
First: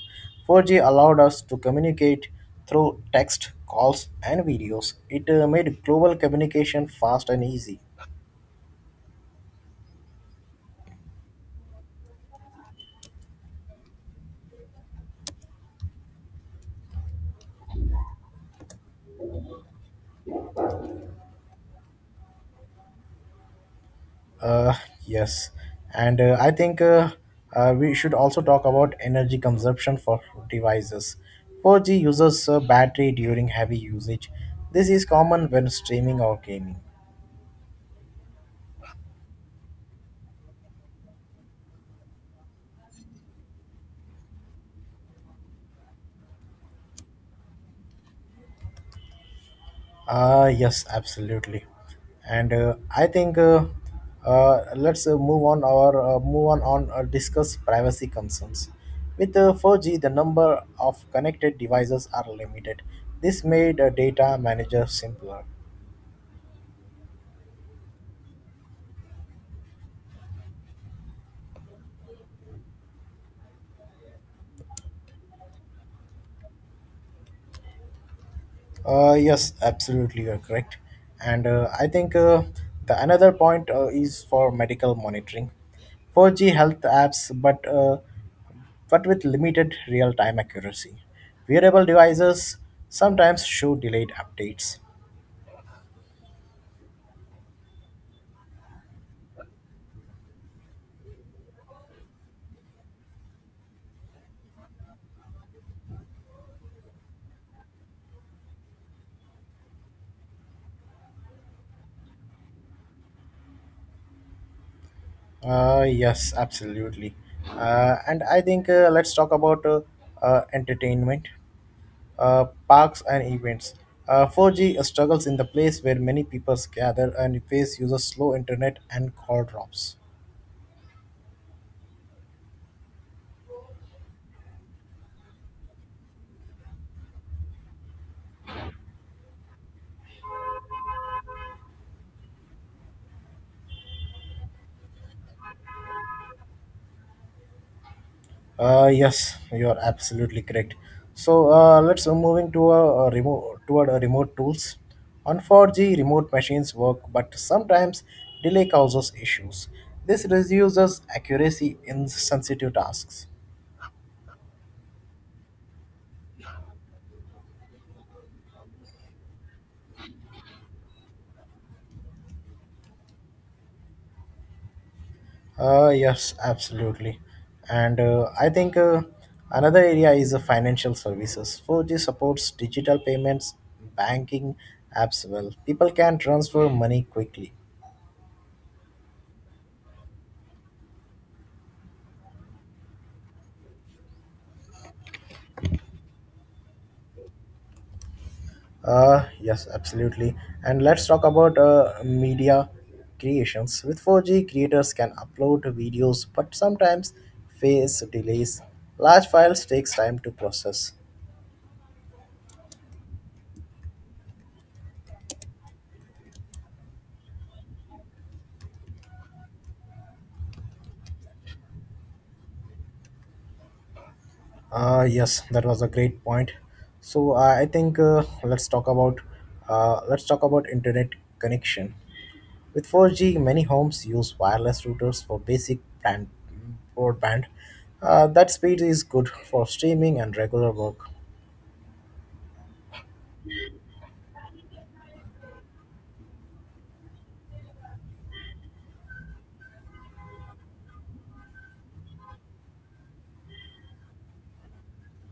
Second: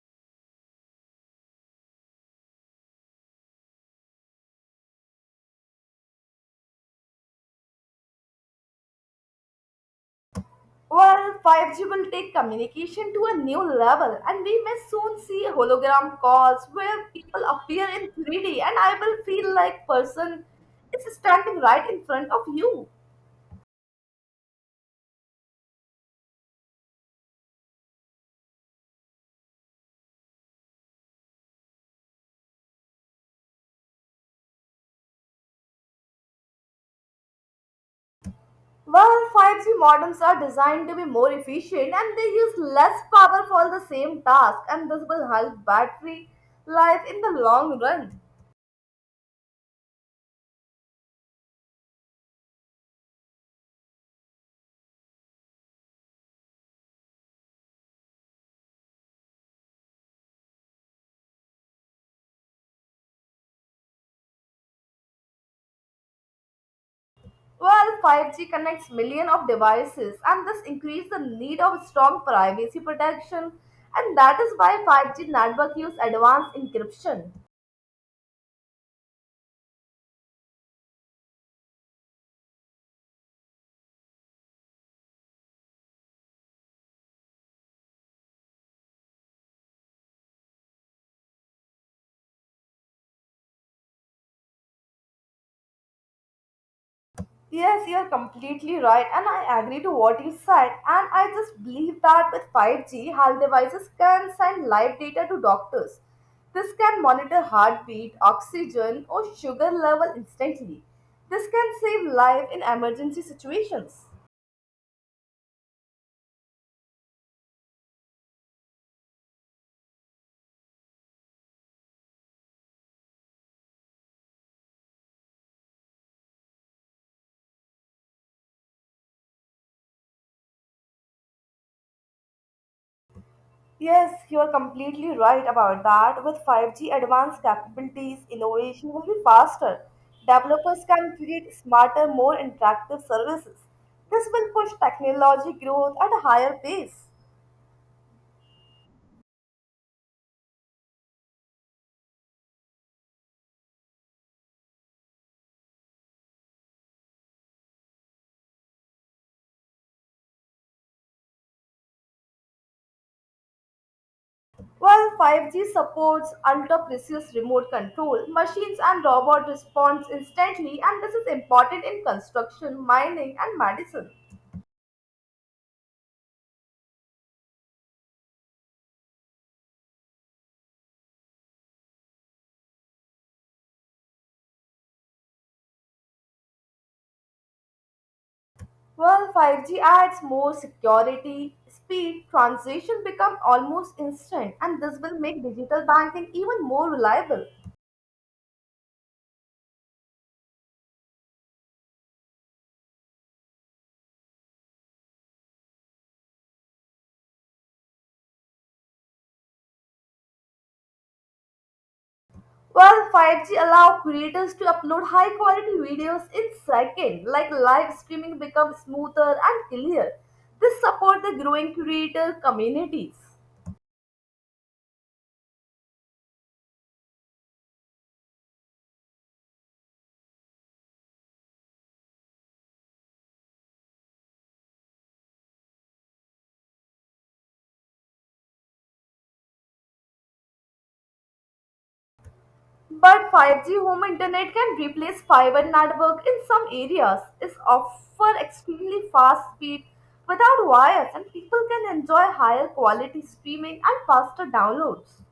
Speaker 1: four G allowed us to communicate through text, calls, and videos. It uh, made global communication fast and easy.
Speaker 2: Well, five G will take communication to a new level and we may soon see hologram calls where people appear in three D and I will feel like person is standing right in front of you.
Speaker 1: Uh, yes, and uh, I think uh, uh, we should also talk about energy consumption for devices. four G uses uh, battery during heavy usage. This is common when streaming or gaming.
Speaker 2: Well, five G modems are designed to be more efficient and they use less power for the same task, and this will help battery life in the long run.
Speaker 1: Uh, yes, absolutely. And uh, I think uh, uh, let's uh, move on or uh, move on on uh, discuss privacy concerns. With uh, four G, the number of connected devices are limited. This made uh, data manager simpler.
Speaker 2: Well, five G connects millions of devices, and this increases the need of strong privacy protection, and that is why five G network use advanced encryption.
Speaker 1: Uh, yes, absolutely, you're correct. And uh, I think uh, the another point uh, is for medical monitoring. four G health apps, but uh, but with limited real-time accuracy. Wearable devices sometimes show delayed updates.
Speaker 2: Yes, you're completely right, and I agree to what you said. And I just believe that with five G, health devices can send live data to doctors. This can monitor heartbeat, oxygen, or sugar level instantly. This can save life in emergency situations.
Speaker 1: Uh, yes, absolutely. Uh, and I think uh, let's talk about uh, uh, entertainment. uh, parks, and events. Uh, four G struggles in the place where many people gather and face uses slow internet and call drops.
Speaker 2: Yes, you are completely right about that. With five G advanced capabilities, innovation will be faster. Developers can create smarter, more interactive services. This will push technology growth at a higher pace.
Speaker 1: Uh, yes, you are absolutely correct. So uh, let's uh, moving to a, a remote toward a remote tools. On four G, remote machines work, but sometimes delay causes issues. This reduces accuracy in sensitive tasks.
Speaker 2: While five G supports ultra-precise remote control, machines and robots respond instantly, and this is important in construction, mining, and medicine.
Speaker 1: Uh, yes, absolutely. And uh, I think uh, another area is uh, financial services. four G supports digital payments, banking apps well. People can transfer money quickly.
Speaker 2: Well, five G adds more security, speed, transition become almost instant, and this will make digital banking even more reliable.
Speaker 1: Uh, yes, absolutely. And let's talk about uh, media creations. With four G, creators can upload videos, but sometimes face delays. Large files takes time to process.
Speaker 2: Well, five G allow creators to upload high quality videos in seconds, like live streaming becomes smoother and clear. This support the growing creator communities.
Speaker 1: Uh, yes, that was a great point. So uh, I think uh, let's talk about uh, let's talk about internet connection. With four G, many homes use wireless routers for basic brand, broadband. Uh, that speed is good for streaming and regular work.
Speaker 2: But five G home internet can replace fiber network in some areas. It offers extremely fast speed without wires and people can enjoy higher quality streaming and faster downloads.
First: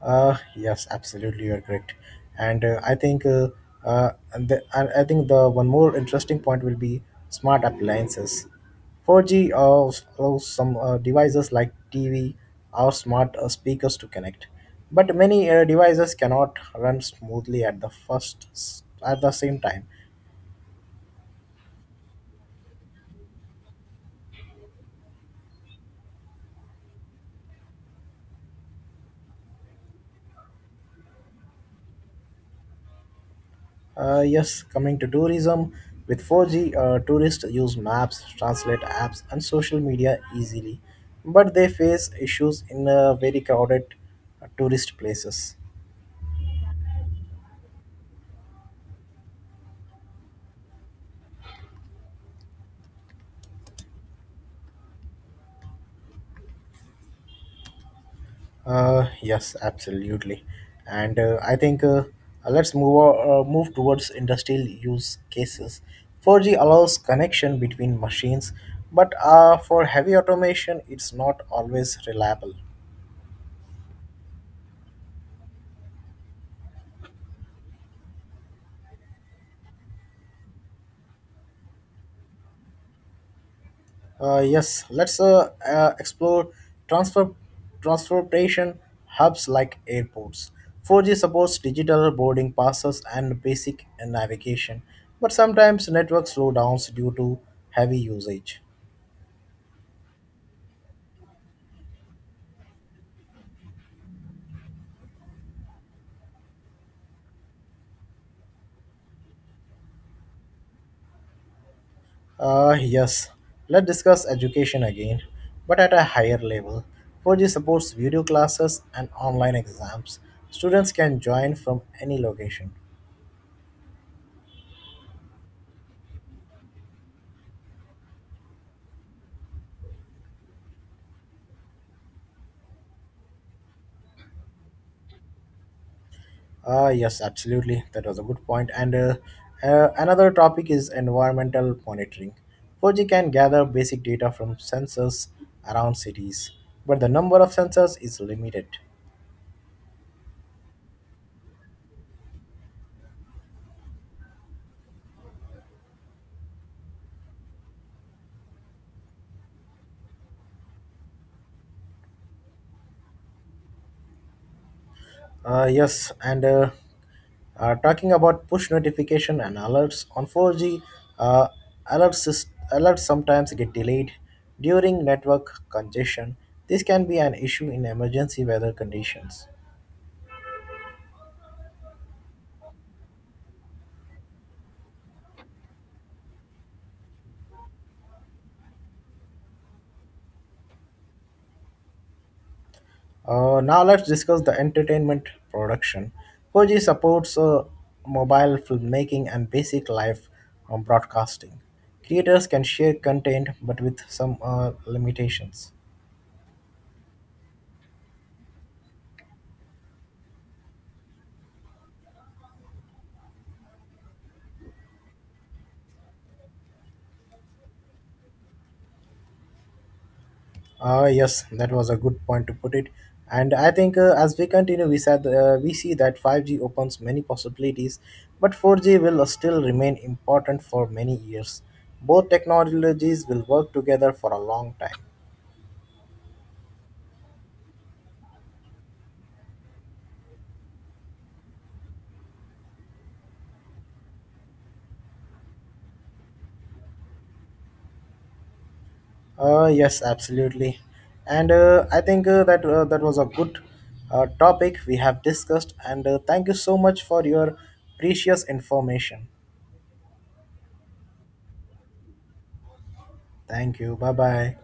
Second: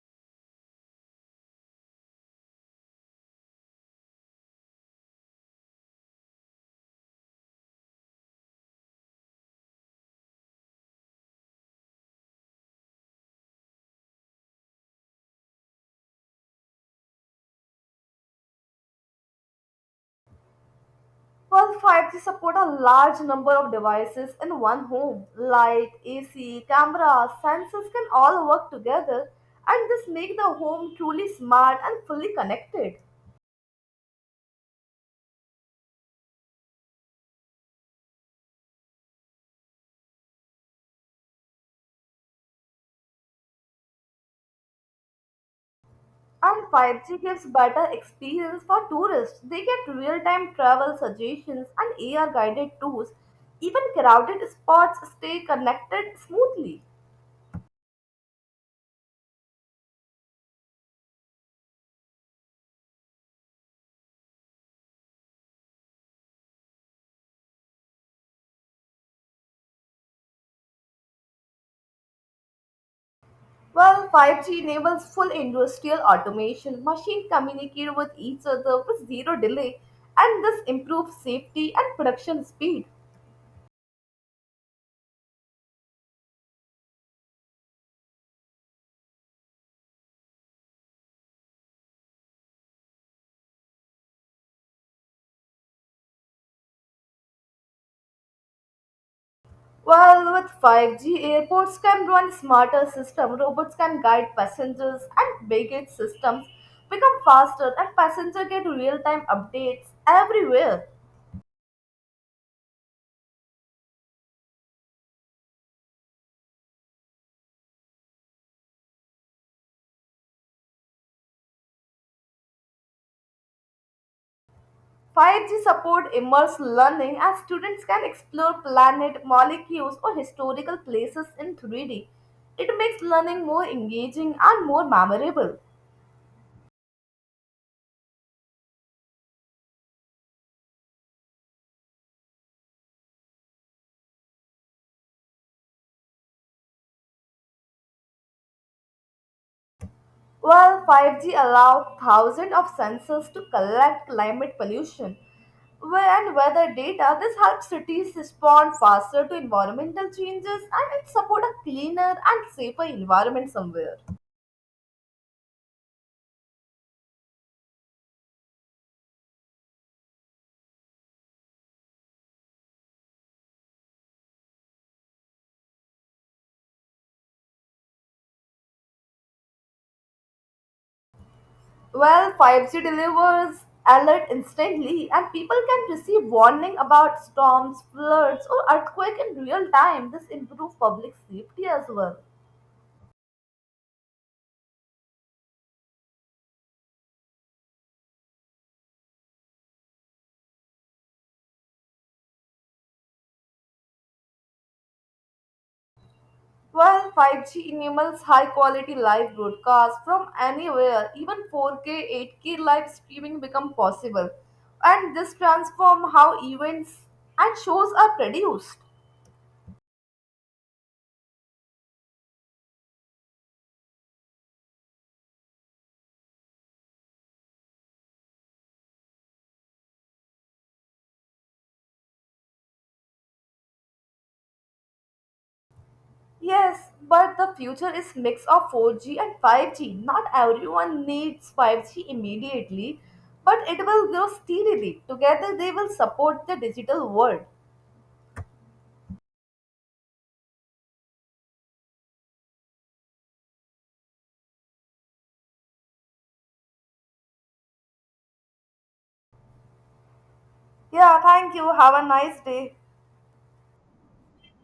Speaker 1: Uh, yes, absolutely, you're correct. And uh, I think uh, uh, and the, and I think the one more interesting point will be smart appliances. four G allows, allows some uh, devices like T V or smart uh, speakers to connect, but many uh, devices cannot run smoothly at the first s- at the same time.
Speaker 2: Well, five G support a large number of devices in one home. Light, A C, camera, sensors can all work together and this make the home truly smart and fully connected.
Speaker 1: Uh, yes, coming to tourism, with four G, uh, tourists use maps, translate apps, and social media easily, but they face issues in uh, very crowded uh, tourist places.
Speaker 2: And five G gives better experience for tourists. They get real-time travel suggestions and A R-guided tours. Even crowded spots stay connected smoothly.
Speaker 1: Uh, yes, absolutely, and uh, I think uh, uh, let's move o- uh, move towards industrial use cases. four G allows connection between machines, but uh, for heavy automation, it's not always reliable.
Speaker 2: Well, five G enables full industrial automation. Machines communicate with each other with zero delay, and this improves safety and production speed.
Speaker 1: Uh, yes, let's uh, uh, explore transfer transportation hubs like airports. four G supports digital boarding passes and basic navigation, but sometimes network slowdowns due to heavy usage.
Speaker 2: Well, with five G, airports can run smarter systems, robots can guide passengers, and baggage systems become faster, and passengers get real-time updates everywhere.
Speaker 1: Uh, yes, let's discuss education again, but at a higher level. four G supports video classes and online exams. Students can join from any location.
Speaker 2: five G support immersive learning as students can explore planet, molecules, or historical places in three D. It makes learning more engaging and more memorable.
Speaker 1: Ah, yes, absolutely. That was a good point. And uh, uh, another topic is environmental monitoring. four G can gather basic data from sensors around cities, but the number of sensors is limited.
Speaker 2: While five G allows thousands of sensors to collect climate pollution where- and weather data. This helps cities respond faster to environmental changes and it support a cleaner and safer environment somewhere.
Speaker 1: Uh, yes, and uh, uh, talking about push notification and alerts on four G, uh, alerts, is- alerts sometimes get delayed during network congestion. This can be an issue in emergency weather conditions.
Speaker 2: Well, five G delivers alert instantly and people can receive warning about storms, floods or earthquake in real time. This improves public safety as well.
Speaker 1: Uh, now let's discuss the entertainment production. four G supports uh, mobile filmmaking and basic live um, broadcasting. Creators can share content, but with some uh, limitations.
Speaker 2: Well, five G enables high quality live broadcasts from anywhere. Even four K, eight K live streaming become possible. And this transform how events and shows are produced.
Speaker 1: Uh, yes, that was a good point to put it. And I think uh, as we continue, we said uh, we see that five G opens many possibilities, but four G will still remain important for many years. Both technologies will work together for a long time.
Speaker 2: Yes, but the future is mix of four G and five G. Not everyone needs five G immediately, but it will grow steadily. Together they will support the digital world.
Speaker 1: Uh, yes, absolutely. And uh, I think uh, that uh, that was a good uh, topic we have discussed. And uh, thank you so much for your precious information.
Speaker 2: Yeah, thank you. Have a nice day.
Speaker 1: Thank you. Bye bye.